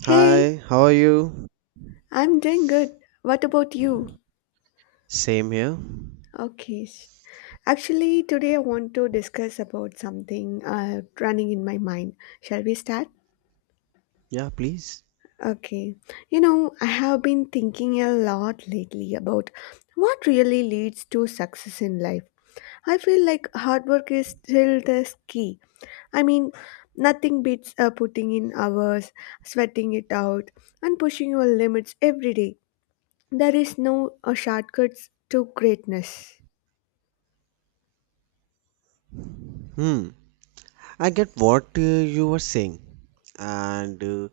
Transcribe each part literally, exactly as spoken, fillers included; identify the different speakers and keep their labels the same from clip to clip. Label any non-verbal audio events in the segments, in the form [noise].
Speaker 1: Hey,
Speaker 2: Hi, how are you?
Speaker 1: I'm doing good. What about you?
Speaker 2: Same here.
Speaker 1: Okay. s- Actually, today I want to discuss about something uh, running in my mind. Shall we start?
Speaker 2: Yeah, please.
Speaker 1: Okay. You know, I have been thinking a lot lately about what really leads to success in life. I feel like hard work is still the key. I mean, nothing beats uh, putting in hours, sweating it out, and pushing your limits every day. There is no uh, shortcuts to greatness.
Speaker 2: Hmm. I get what uh, you were saying, and uh,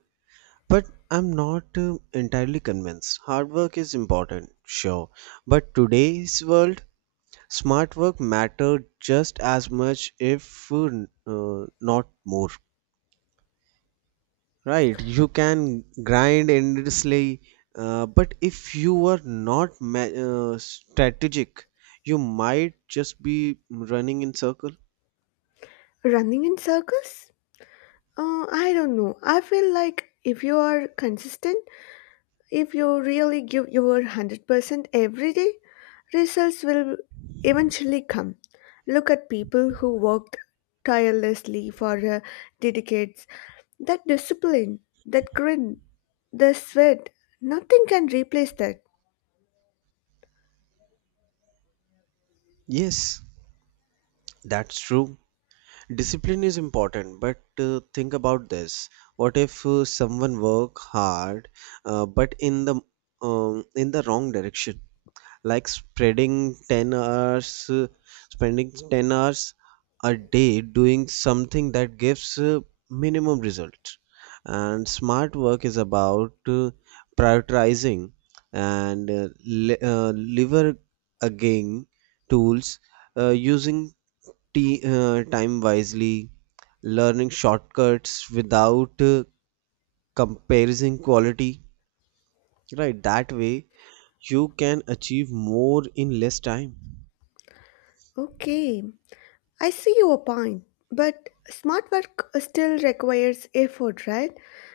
Speaker 2: but I'm not uh, entirely convinced. Hard work is important, sure, but today's world, smart work matter just as much, if uh, n- uh, not more. Right, you can grind endlessly, uh, but if you are not ma- uh, strategic, you might just be running in circle.
Speaker 1: Running in circles? Uh, I don't know. I feel like if you are consistent, if you really give your one hundred percent every day, results will eventually come. Look at people who worked tirelessly for uh, decades. That discipline, that grin, the sweat, nothing can replace that.
Speaker 2: Yes, that's true. Discipline is important, but uh, think about this. What if uh, someone work hard, uh, but in the um, in the wrong direction? Like spreading ten hours uh, spending ten hours a day doing something that gives uh, minimum result. And smart work is about uh, prioritizing and uh, li- uh, lever again tools uh, using t- uh, time wisely, learning shortcuts without uh, comparing quality, right? That way you can achieve more in less time.
Speaker 1: Okay, I see your point, but smart work still requires effort, right?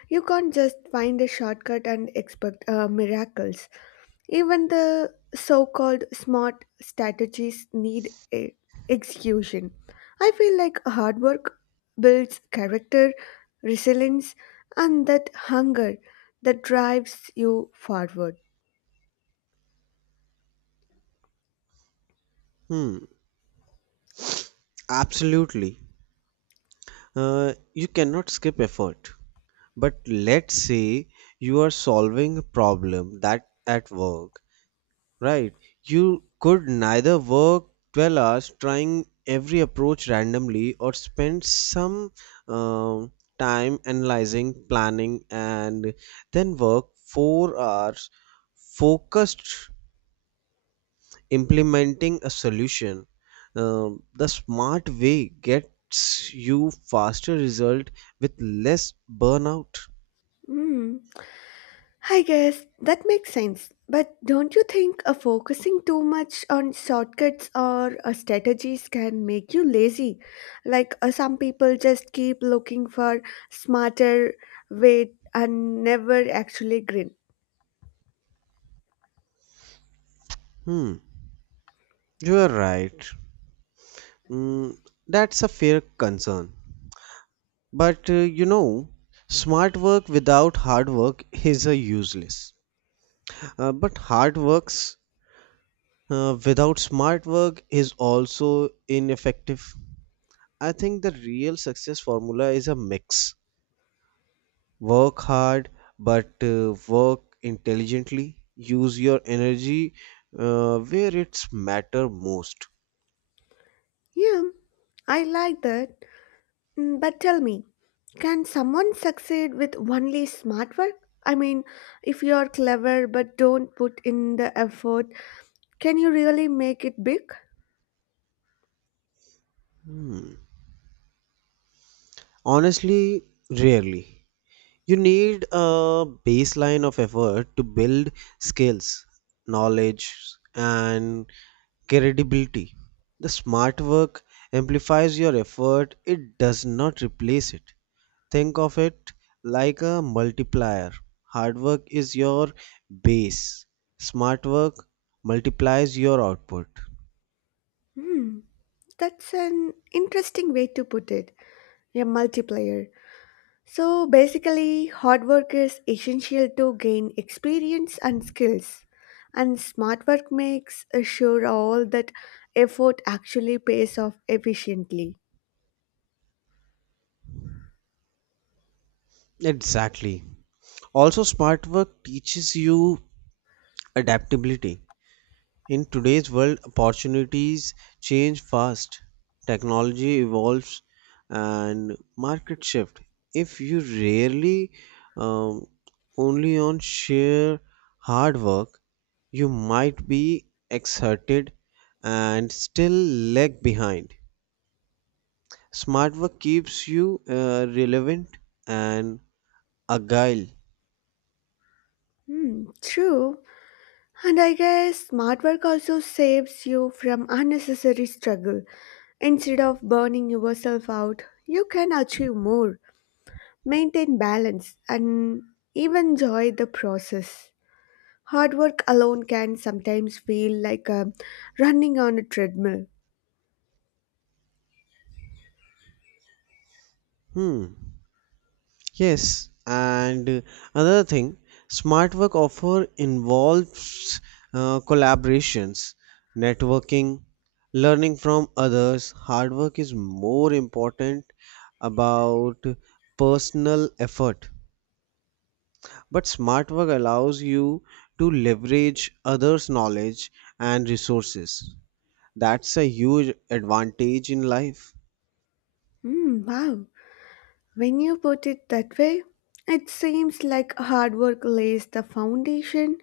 Speaker 1: You can't just find a shortcut and expect uh, miracles. Even the so called smart strategies need a execution. I feel like hard work builds character, resilience, and that hunger that drives you forward.
Speaker 2: Hmm, absolutely. Uh, you cannot skip effort. But let's say you are solving a problem that at work, right? You could neither work twelve hours trying every approach randomly or spend some um time analyzing, planning, and then work four hours focused implementing a solution. Um, the smart way gets you faster result with less burnout.
Speaker 1: Mm. I guess that makes sense. But don't you think uh, focusing too much on shortcuts or uh, strategies can make you lazy? Like uh, some people just keep looking for smarter way and never actually grin.
Speaker 2: Hmm, you are right. mm, that's a fair concern, but uh, you know, smart work without hard work is a useless, uh, but hard works uh, without smart work is also ineffective. I think the real success formula is a mix. Work hard, but uh, work intelligently. Use your energy uh, where it's matter most.
Speaker 1: Yeah, I like that. Mm, but tell me, can someone succeed with only smart work? I mean, if you're clever but don't put in the effort, can you really make it big?
Speaker 2: Hmm. Honestly, rarely. You need a baseline of effort to build skills, knowledge, and credibility. The smart work amplifies your effort, it does not replace it. Think of it like a multiplier. Hard work is your base, smart work multiplies your output.
Speaker 1: Hmm. That's an interesting way to put it, a multiplayer. So basically, hard work is essential to gain experience and skills, and smart work makes sure all that effort actually pays off efficiently.
Speaker 2: Exactly. Also, smart work teaches you adaptability. In today's world, opportunities change fast, technology evolves, and market shift. If you rarely um, only on sheer hard work, you might be exerted and still lag behind. Smart work keeps you uh, relevant and agile.
Speaker 1: Hmm, true. And I guess smart work also saves you from unnecessary struggle. Instead of burning yourself out, you can achieve more, maintain balance, and even enjoy the process. Hard work alone can sometimes feel like um, running on a treadmill.
Speaker 2: Hmm. Yes, and uh, another thing, smart work offer involves uh, collaborations, networking, learning from others. Hard work is more important about personal effort, but smart work allows you to leverage others' knowledge and resources. That's a huge advantage in life.
Speaker 1: Hmm, wow. When you put it that way, it seems like hard work lays the foundation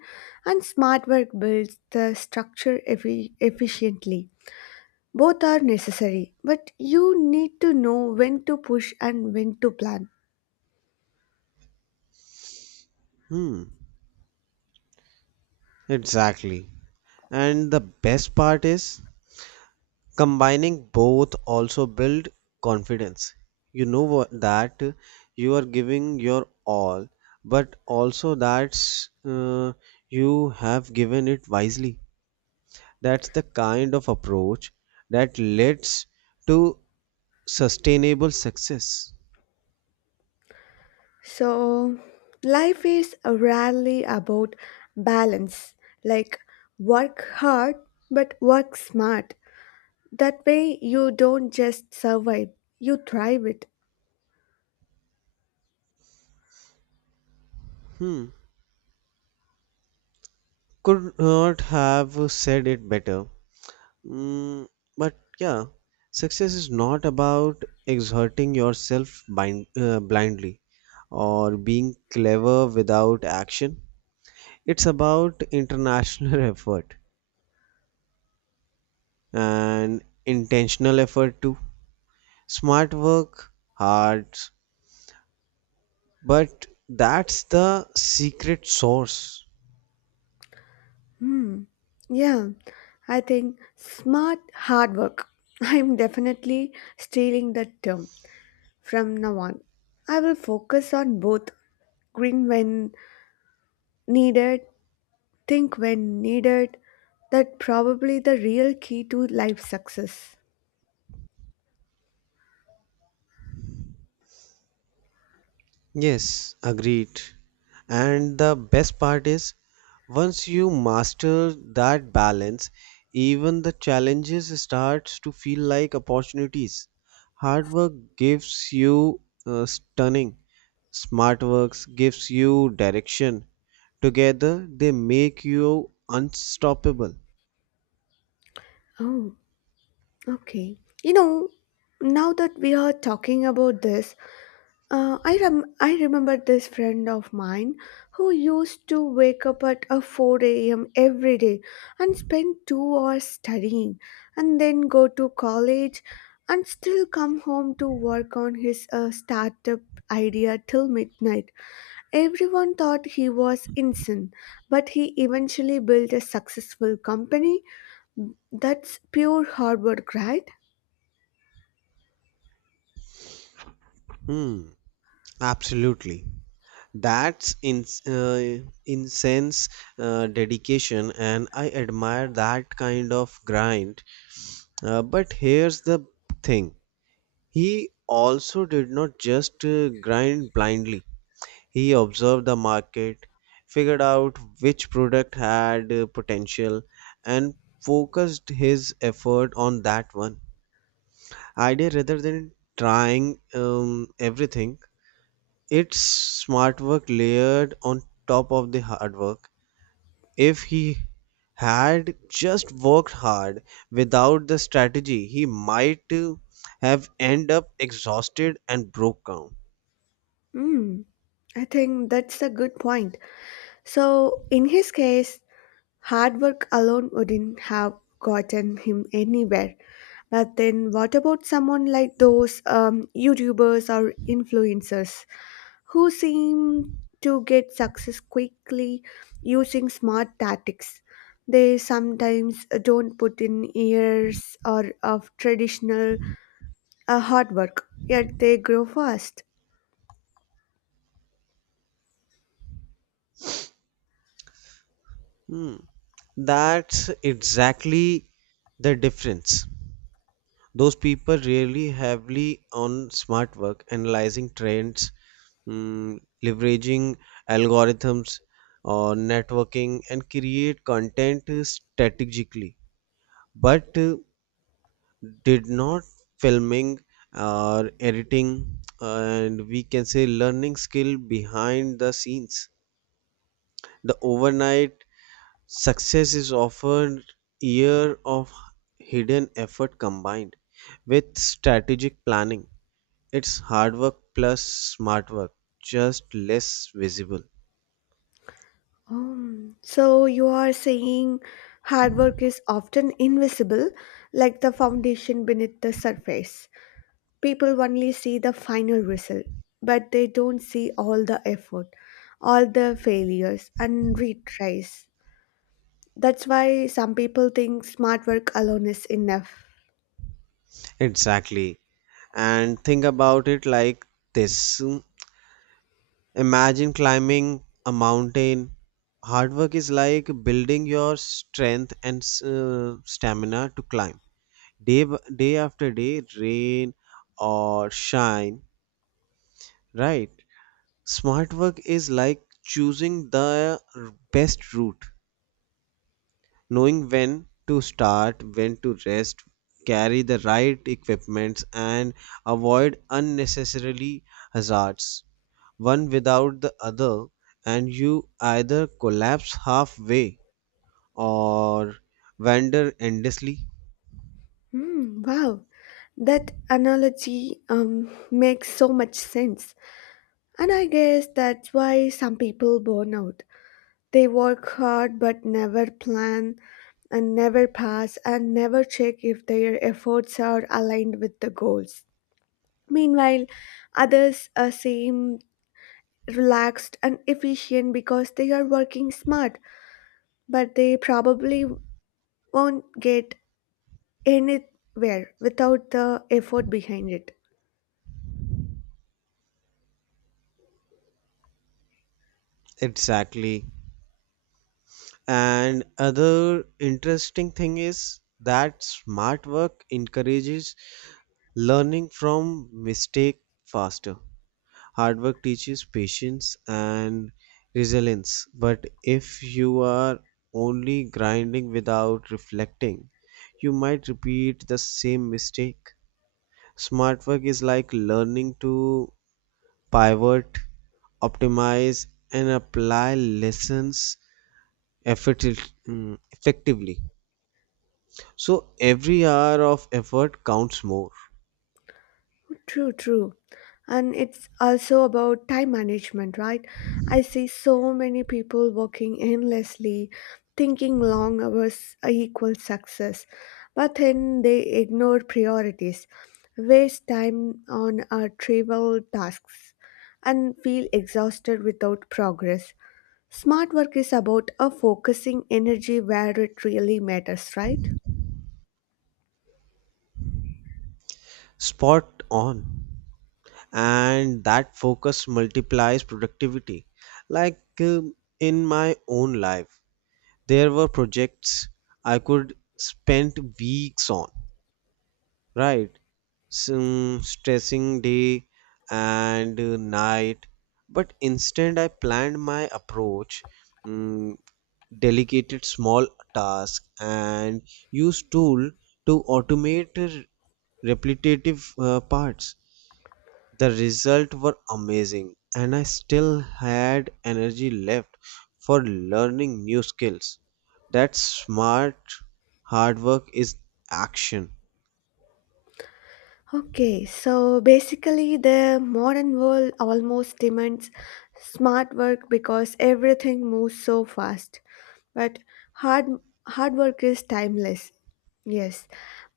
Speaker 1: and smart work builds the structure effi- efficiently. Both are necessary, but you need to know when to push and when to plan.
Speaker 2: Hmm, exactly. And the best part is combining both also build confidence, you know wha- that you are giving your all but also that's uh, you have given it wisely. That's the kind of approach that leads to sustainable success.
Speaker 1: So, life is rarely about balance, like work hard but work smart. That way, you don't just survive, you thrive it.
Speaker 2: Hmm, could not have said it better. Mm, but yeah, success is not about exerting yourself bind, uh, blindly or being clever without action. It's about international [laughs] effort and intentional effort too. Smart work, hard, but that's the secret source.
Speaker 1: Hmm. Yeah, I think smart hard work. [laughs] I'm definitely stealing that term from now on. I will focus on both grin when needed, think when needed. That probably the real key to life success.
Speaker 2: Yes, agreed. And the best part is, once you master that balance, even the challenges starts to feel like opportunities. Hard work gives you uh, stunning. Smart works gives you direction. Together, they make you unstoppable.
Speaker 1: Oh, okay. You know, now that we are talking about this, Uh, I rem- I remember this friend of mine who used to wake up at uh, four a m every day and spend two hours studying and then go to college and still come home to work on his uh, startup idea till midnight. Everyone thought he was insane, but he eventually built a successful company. That's pure hard work, right?
Speaker 2: Hmm, absolutely. That's in uh, incense uh, dedication, and I admire that kind of grind. Uh, but here's the thing: he also did not just uh, grind blindly. He observed the market, figured out which product had uh, potential, and focused his effort on that one idea rather than trying um, everything. It's smart work layered on top of the hard work. If he had just worked hard without the strategy, he might uh, have end up exhausted and broke down.
Speaker 1: Hmm. I think that's a good point. So, in his case, hard work alone wouldn't have gotten him anywhere. But then, what about someone like those um, YouTubers or influencers who seem to get success quickly using smart tactics? They sometimes don't put in years or of traditional uh, hard work, yet they grow fast.
Speaker 2: Hmm. That's exactly the difference. Those people really heavily on smart work, analyzing trends, mm, leveraging algorithms or networking and create content strategically. But uh, did not filming or editing, and we can say learning skill behind the scenes. The overnight success is often year of hidden effort combined with strategic planning. It's hard work plus smart work, just less visible.
Speaker 1: Um, so you are saying hard work is often invisible, like the foundation beneath the surface. People only see the final result, but they don't see all the effort, all the failures and retries. That's why some people think smart work alone is enough.
Speaker 2: Exactly. And think about it like this. Imagine climbing a mountain. Hard work is like building your strength and uh, stamina to climb. Day, b- day after day, rain or shine, right? Smart work is like choosing the r- best route, knowing when to start, when to rest, carry the right equipments, and avoid unnecessarily hazards. One without the other, and you either collapse halfway or wander endlessly.
Speaker 1: Hmm, wow, that analogy um, makes so much sense. And I guess that's why some people burn out. They work hard but never plan and never pass and never check if their efforts are aligned with the goals. Meanwhile, others uh, seem relaxed and efficient because they are working smart, but they probably won't get anywhere without the effort behind it.
Speaker 2: Exactly. And other interesting thing is that smart work encourages learning from mistake faster. Hard work teaches patience and resilience, but if you are only grinding without reflecting, you might repeat the same mistake. Smart work is like learning to pivot, optimize, and apply lessons effecti- mm, effectively. So every hour of effort counts more.
Speaker 1: True, true. And it's also about time management, right? I see so many people working endlessly, thinking long hours equals success, but then they ignore priorities, waste time on uh, trivial tasks, and feel exhausted without progress. Smart work is about uh, focusing energy where it really matters, right?
Speaker 2: Spot on. And that focus multiplies productivity. Like um, in my own life there were projects I could spend weeks on, right? Some stressing day and uh, night, but instead I planned my approach, mm, delegated small tasks and used tool to automate uh, repetitive uh, parts. The results were amazing, and I still had energy left for learning new skills. That smart hard work is action.
Speaker 1: Okay, so basically, the modern world almost demands smart work because everything moves so fast. But hard hard work is timeless. Yes,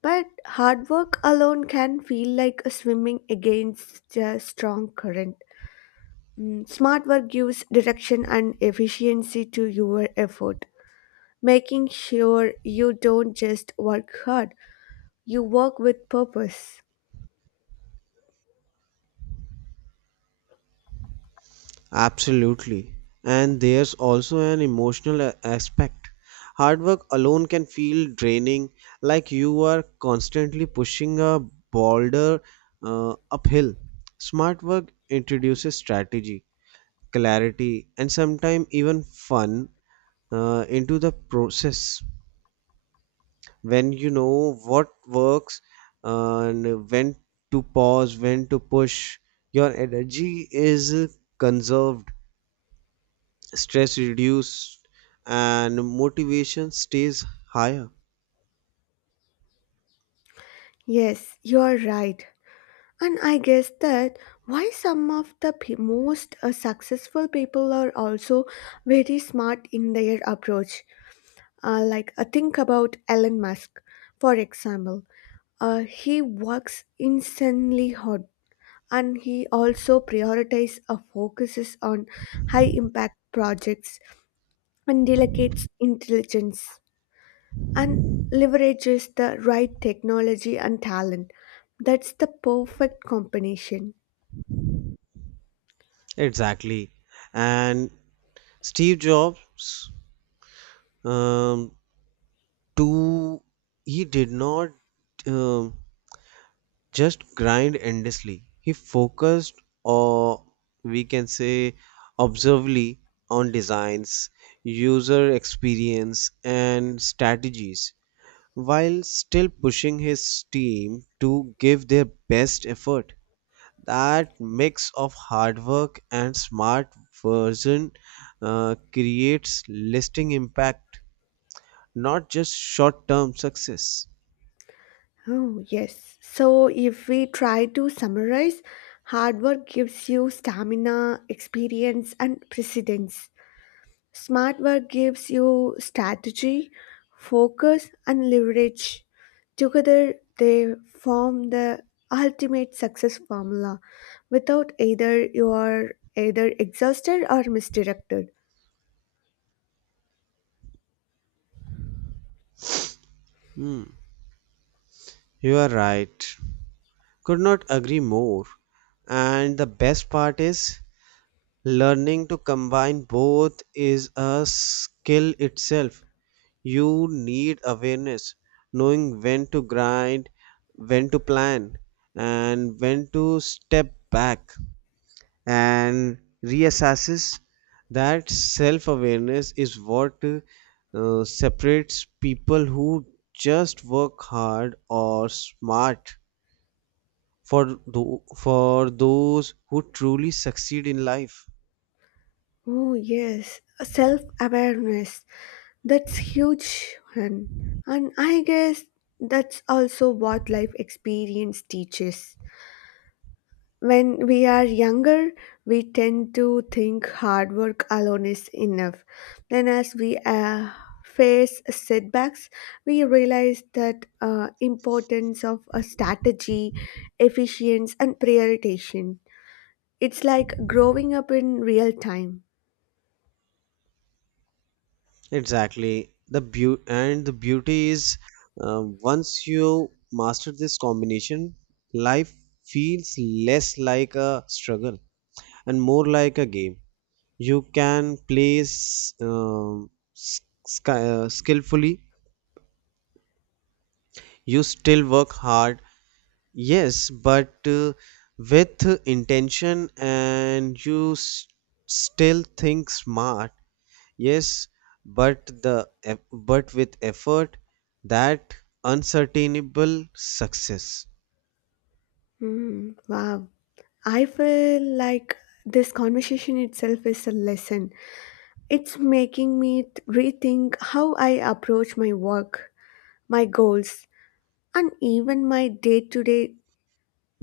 Speaker 1: but hard work alone can feel like a swimming against a strong current. Mm, smart work gives direction and efficiency to your effort, making sure you don't just work hard, you work with purpose.
Speaker 2: Absolutely. And there's also an emotional a- aspect. Hard work alone can feel draining, like you are constantly pushing a boulder uh, uphill. Smart work introduces strategy, clarity, and sometimes even fun uh, into the process. When you know what works and when to pause, when to push. Your energy is conserved, stress reduced, and motivation stays higher.
Speaker 1: Yes, you are right. And I guess that why some of the pe- most uh, successful people are also very smart in their approach. Uh, like uh, think about Elon Musk, for example. Uh, he works insanely hard, and he also prioritizes or focuses on high impact projects and delegates intelligence and leverages the right technology and talent. That's the perfect combination.
Speaker 2: Exactly. And Steve Jobs, um, to he did not. um just grind endlessly. He focused, or we can say, observably on designs, user experience, and strategies, while still pushing his team to give their best effort. That mix of hard work and smart version uh, creates lasting impact, not just short term success.
Speaker 1: Oh, yes. So, if we try to summarize, hard work gives you stamina, experience, and precedence. Smart work gives you strategy, focus, and leverage. Together, they form the ultimate success formula. Without either, you are either exhausted or misdirected.
Speaker 2: Hmm, you are right. Could not agree more. And the best part is learning to combine both is a skill itself. You need awareness, knowing when to grind, when to plan, and when to step back and reassess. That self awareness is what uh, separates people who just work hard or smart for tho- for those who truly succeed in life.
Speaker 1: Oh, yes. Self awareness. That's huge, hun. And I guess that's also what life experience teaches. When we are younger, we tend to think hard work alone is enough. Then, as we uh, face setbacks, we realize that uh, importance of a strategy, efficiency, and prioritization. It's like growing up in real time.
Speaker 2: Exactly the beauty. And the beauty is, uh, once you master this combination, life feels less like a struggle and more like a game you can play s- um, s- sky- uh, skillfully. You still work hard, yes, but uh, with intention, and you s- still think smart. Yes, but the eff- but with effort that uncertainable success.
Speaker 1: Hmm, wow. I feel like this conversation itself is a lesson. It's making me th- rethink how I approach my work, my goals, and even my day to day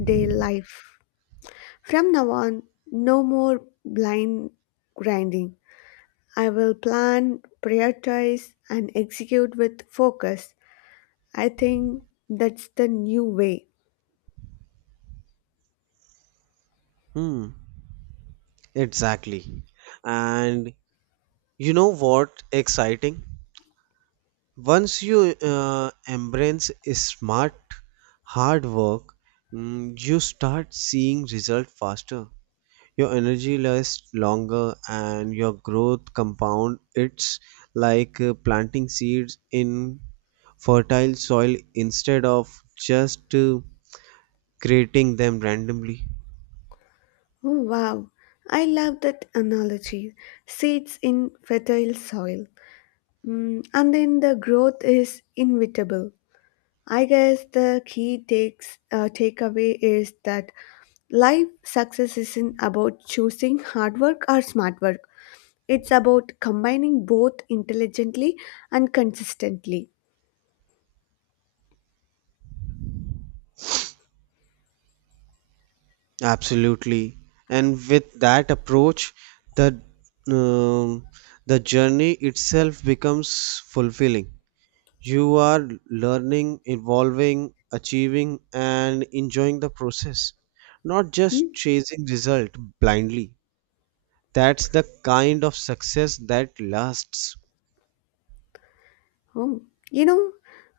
Speaker 1: day life. From now on, no more blind grinding. I will plan, prioritize, and execute with focus. I think that's the new way.
Speaker 2: Hmm, exactly. And you know what exciting? Once you uh, embrace smart hard work, mm, you start seeing result faster. Your energy lasts longer and your growth compound. It's like uh, planting seeds in fertile soil instead of just uh, creating them randomly.
Speaker 1: Oh, wow. I love that analogy. Seeds in fertile soil. Mm, and then the growth is inevitable. I guess the key takes uh, takeaway is that life success isn't about choosing hard work or smart work. It's about combining both intelligently and consistently.
Speaker 2: Absolutely. And with that approach, the um, the journey itself becomes fulfilling. You are learning, evolving, achieving and enjoying the process, not just
Speaker 1: Hmm?
Speaker 2: chasing result blindly. That's the kind of success that lasts.
Speaker 1: Oh, you know,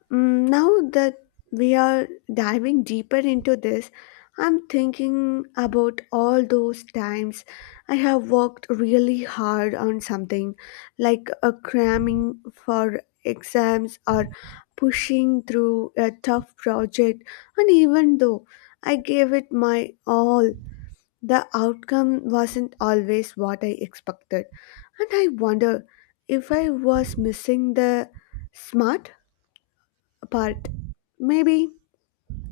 Speaker 1: mm, now that we are diving deeper into this, I'm thinking about all those times I have worked really hard on something, like a cramming for exams or pushing through a tough project, and even though I gave it my all, the outcome wasn't always what I expected, and I wonder if I was missing the smart part. Maybe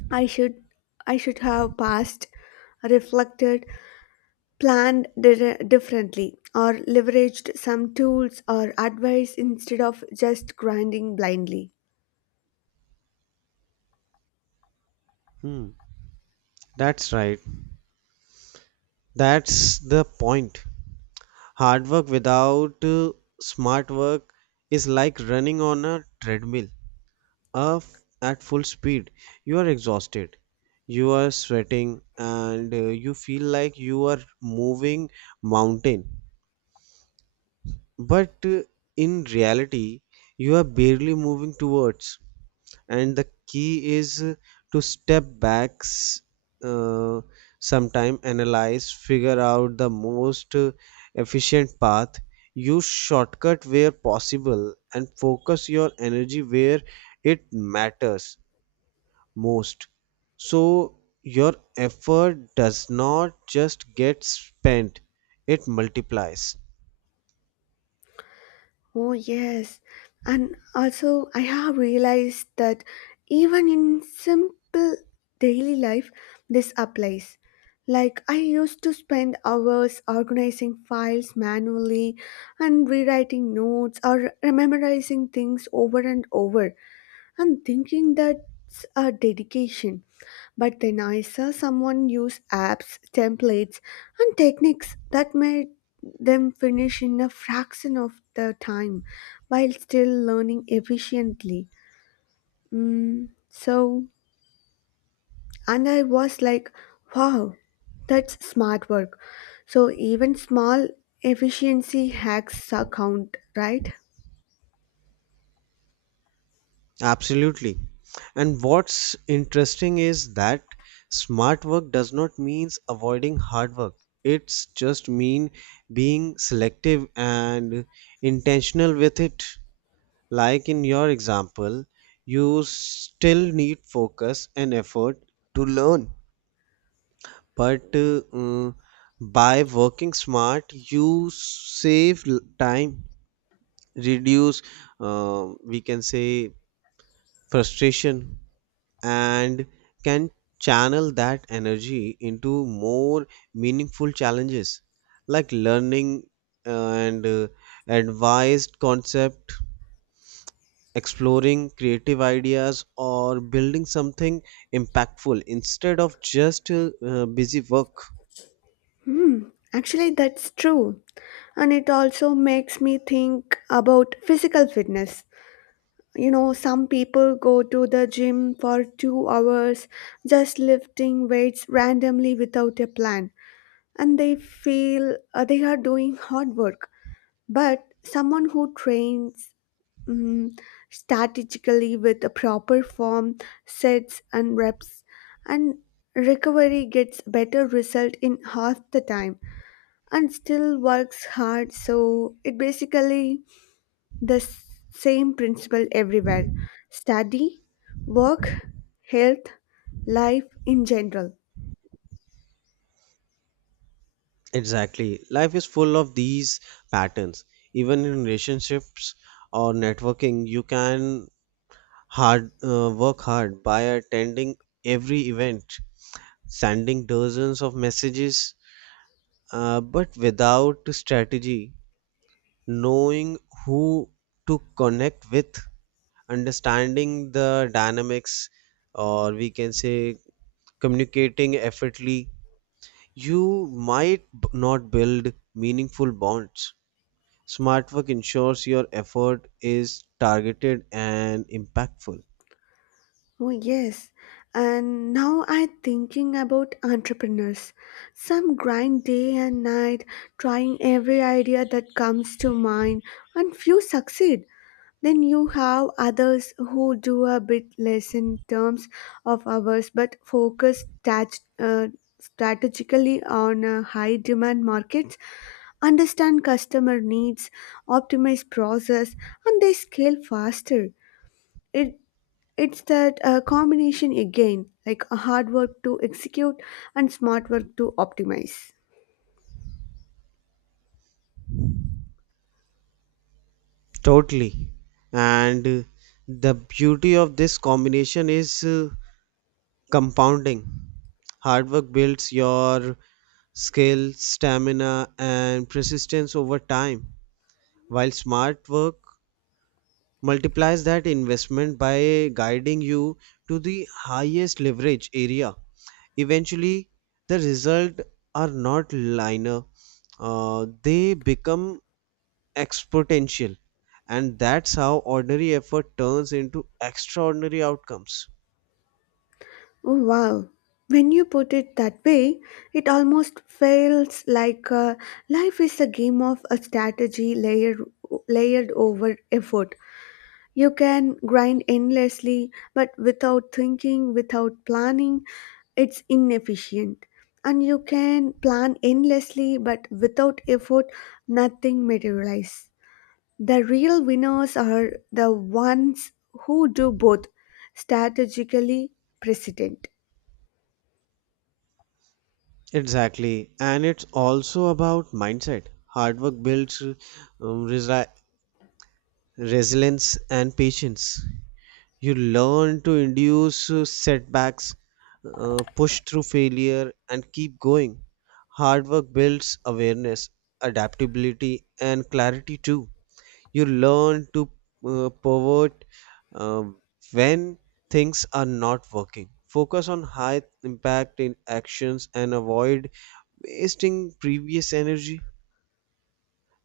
Speaker 1: I should I should have passed, reflected, planned dir- differently, or leveraged some tools or advice instead of just grinding blindly.
Speaker 2: Hmm. That's right. That's the point. Hard work without uh, smart work is like running on a treadmill uh, f- at full speed. You are exhausted, you are sweating, and uh, you feel like you are moving mountain. But uh, in reality, you are barely moving towards. And the key is uh, to step back, s- uh, sometime analyze, figure out the most uh, efficient path, use shortcut where possible and focus your energy where it matters most, so your effort does not just get spent, it multiplies.
Speaker 1: Oh, yes. And also, I have realized that even in simple daily life, this applies. Like, I used to spend hours organizing files manually and rewriting notes or memorizing things over and over and thinking that's a dedication. But then I saw someone use apps, templates, and techniques that made them finish in a fraction of the time while still learning efficiently. Mm, so, and I was like, wow, that's smart work. So, even small efficiency hacks count, right?
Speaker 2: Absolutely. And what's interesting is that smart work does not means avoiding hard work. It's just mean being selective and intentional with it. Like in your example, you still need focus and effort to learn. But uh, uh, by working smart, you save l- time, reduce, uh, we can say, frustration, and can channel that energy into more meaningful challenges like learning uh, and uh, advised concept, exploring creative ideas or building something impactful instead of just uh, uh, busy work.
Speaker 1: Hmm, actually, that's true. And it also makes me think about physical fitness. You know, some people go to the gym for two hours just lifting weights randomly without a plan, and they feel uh, they are doing hard work, but someone who trains mm strategically with a proper form, sets and reps, and recovery gets better result in half the time and still works hard. So it basically the s- same principle everywhere: study, work, health, life in general.
Speaker 2: Exactly, life is full of these patterns. Even in relationships or networking, you can hard uh, work hard by attending every event, sending dozens of messages, uh, but without strategy, knowing who to connect with, understanding the dynamics, or we can say communicating effortly, you might b- not build meaningful bonds. Smart work ensures your effort is targeted and impactful.
Speaker 1: Oh, yes. And now I'm thinking about entrepreneurs. Some grind day and night, trying every idea that comes to mind, and few succeed. Then you have others who do a bit less in terms of hours but focus stat- uh, strategically on uh, high demand markets, understand customer needs, optimize process, and they scale faster. It it's that uh, combination again, like a hard work to execute and smart work to optimize.
Speaker 2: Totally. And uh, the beauty of this combination is, uh, compounding. Hard work builds your skill, stamina and persistence over time, while smart work multiplies that investment by guiding you to the highest leverage area. Eventually, the results are not linear, uh, they become exponential, and that's how ordinary effort turns into extraordinary outcomes.
Speaker 1: Oh wow! When you put it that way, it almost feels like uh, life is a game of a strategy layer layered over effort. You can grind endlessly, but without thinking, without planning, it's inefficient. And you can plan endlessly, but without effort, nothing materializes. The real winners are the ones who do both strategically precedent.
Speaker 2: Exactly, and it's also about mindset. Hard work builds um, resi- resilience and patience. You learn to induce uh, setbacks, uh, push through failure, and keep going. Hard work builds awareness, adaptability, and clarity too. You learn to uh, pivot um, when things are not working. Focus on high impact in actions and avoid wasting previous energy.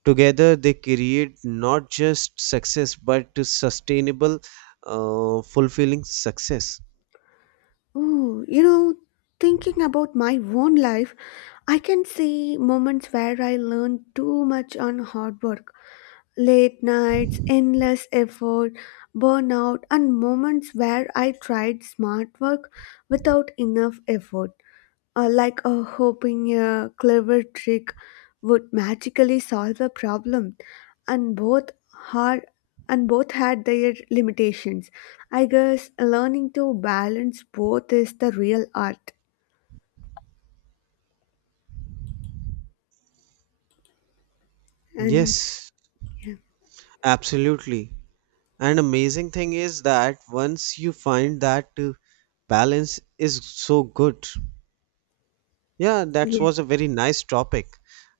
Speaker 2: Together, they create not just success but to sustainable, uh, fulfilling success.
Speaker 1: Oh, you know, thinking about my own life, I can see moments where I learned too much on hard work. Late nights, endless effort, burnout, and moments where I tried smart work without enough effort, uh, like uh, hoping a clever trick would magically solve a problem, and both hard and both had their limitations. I guess learning to balance both is the real art. And
Speaker 2: Yes, absolutely. And amazing thing is that once you find that uh, balance is so good. Yeah, that
Speaker 1: yes,
Speaker 2: was a very nice topic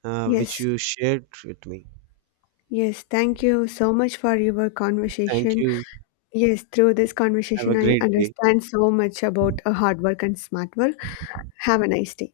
Speaker 2: uh,
Speaker 1: yes.
Speaker 2: which you shared with me.
Speaker 1: Yes, thank you so much for your
Speaker 2: Thank
Speaker 1: conversation.
Speaker 2: you.
Speaker 1: Yes, through this
Speaker 2: Have
Speaker 1: conversation,
Speaker 2: a
Speaker 1: I
Speaker 2: great day.
Speaker 1: understand so much about uh, hard work and smart work. Have a nice day.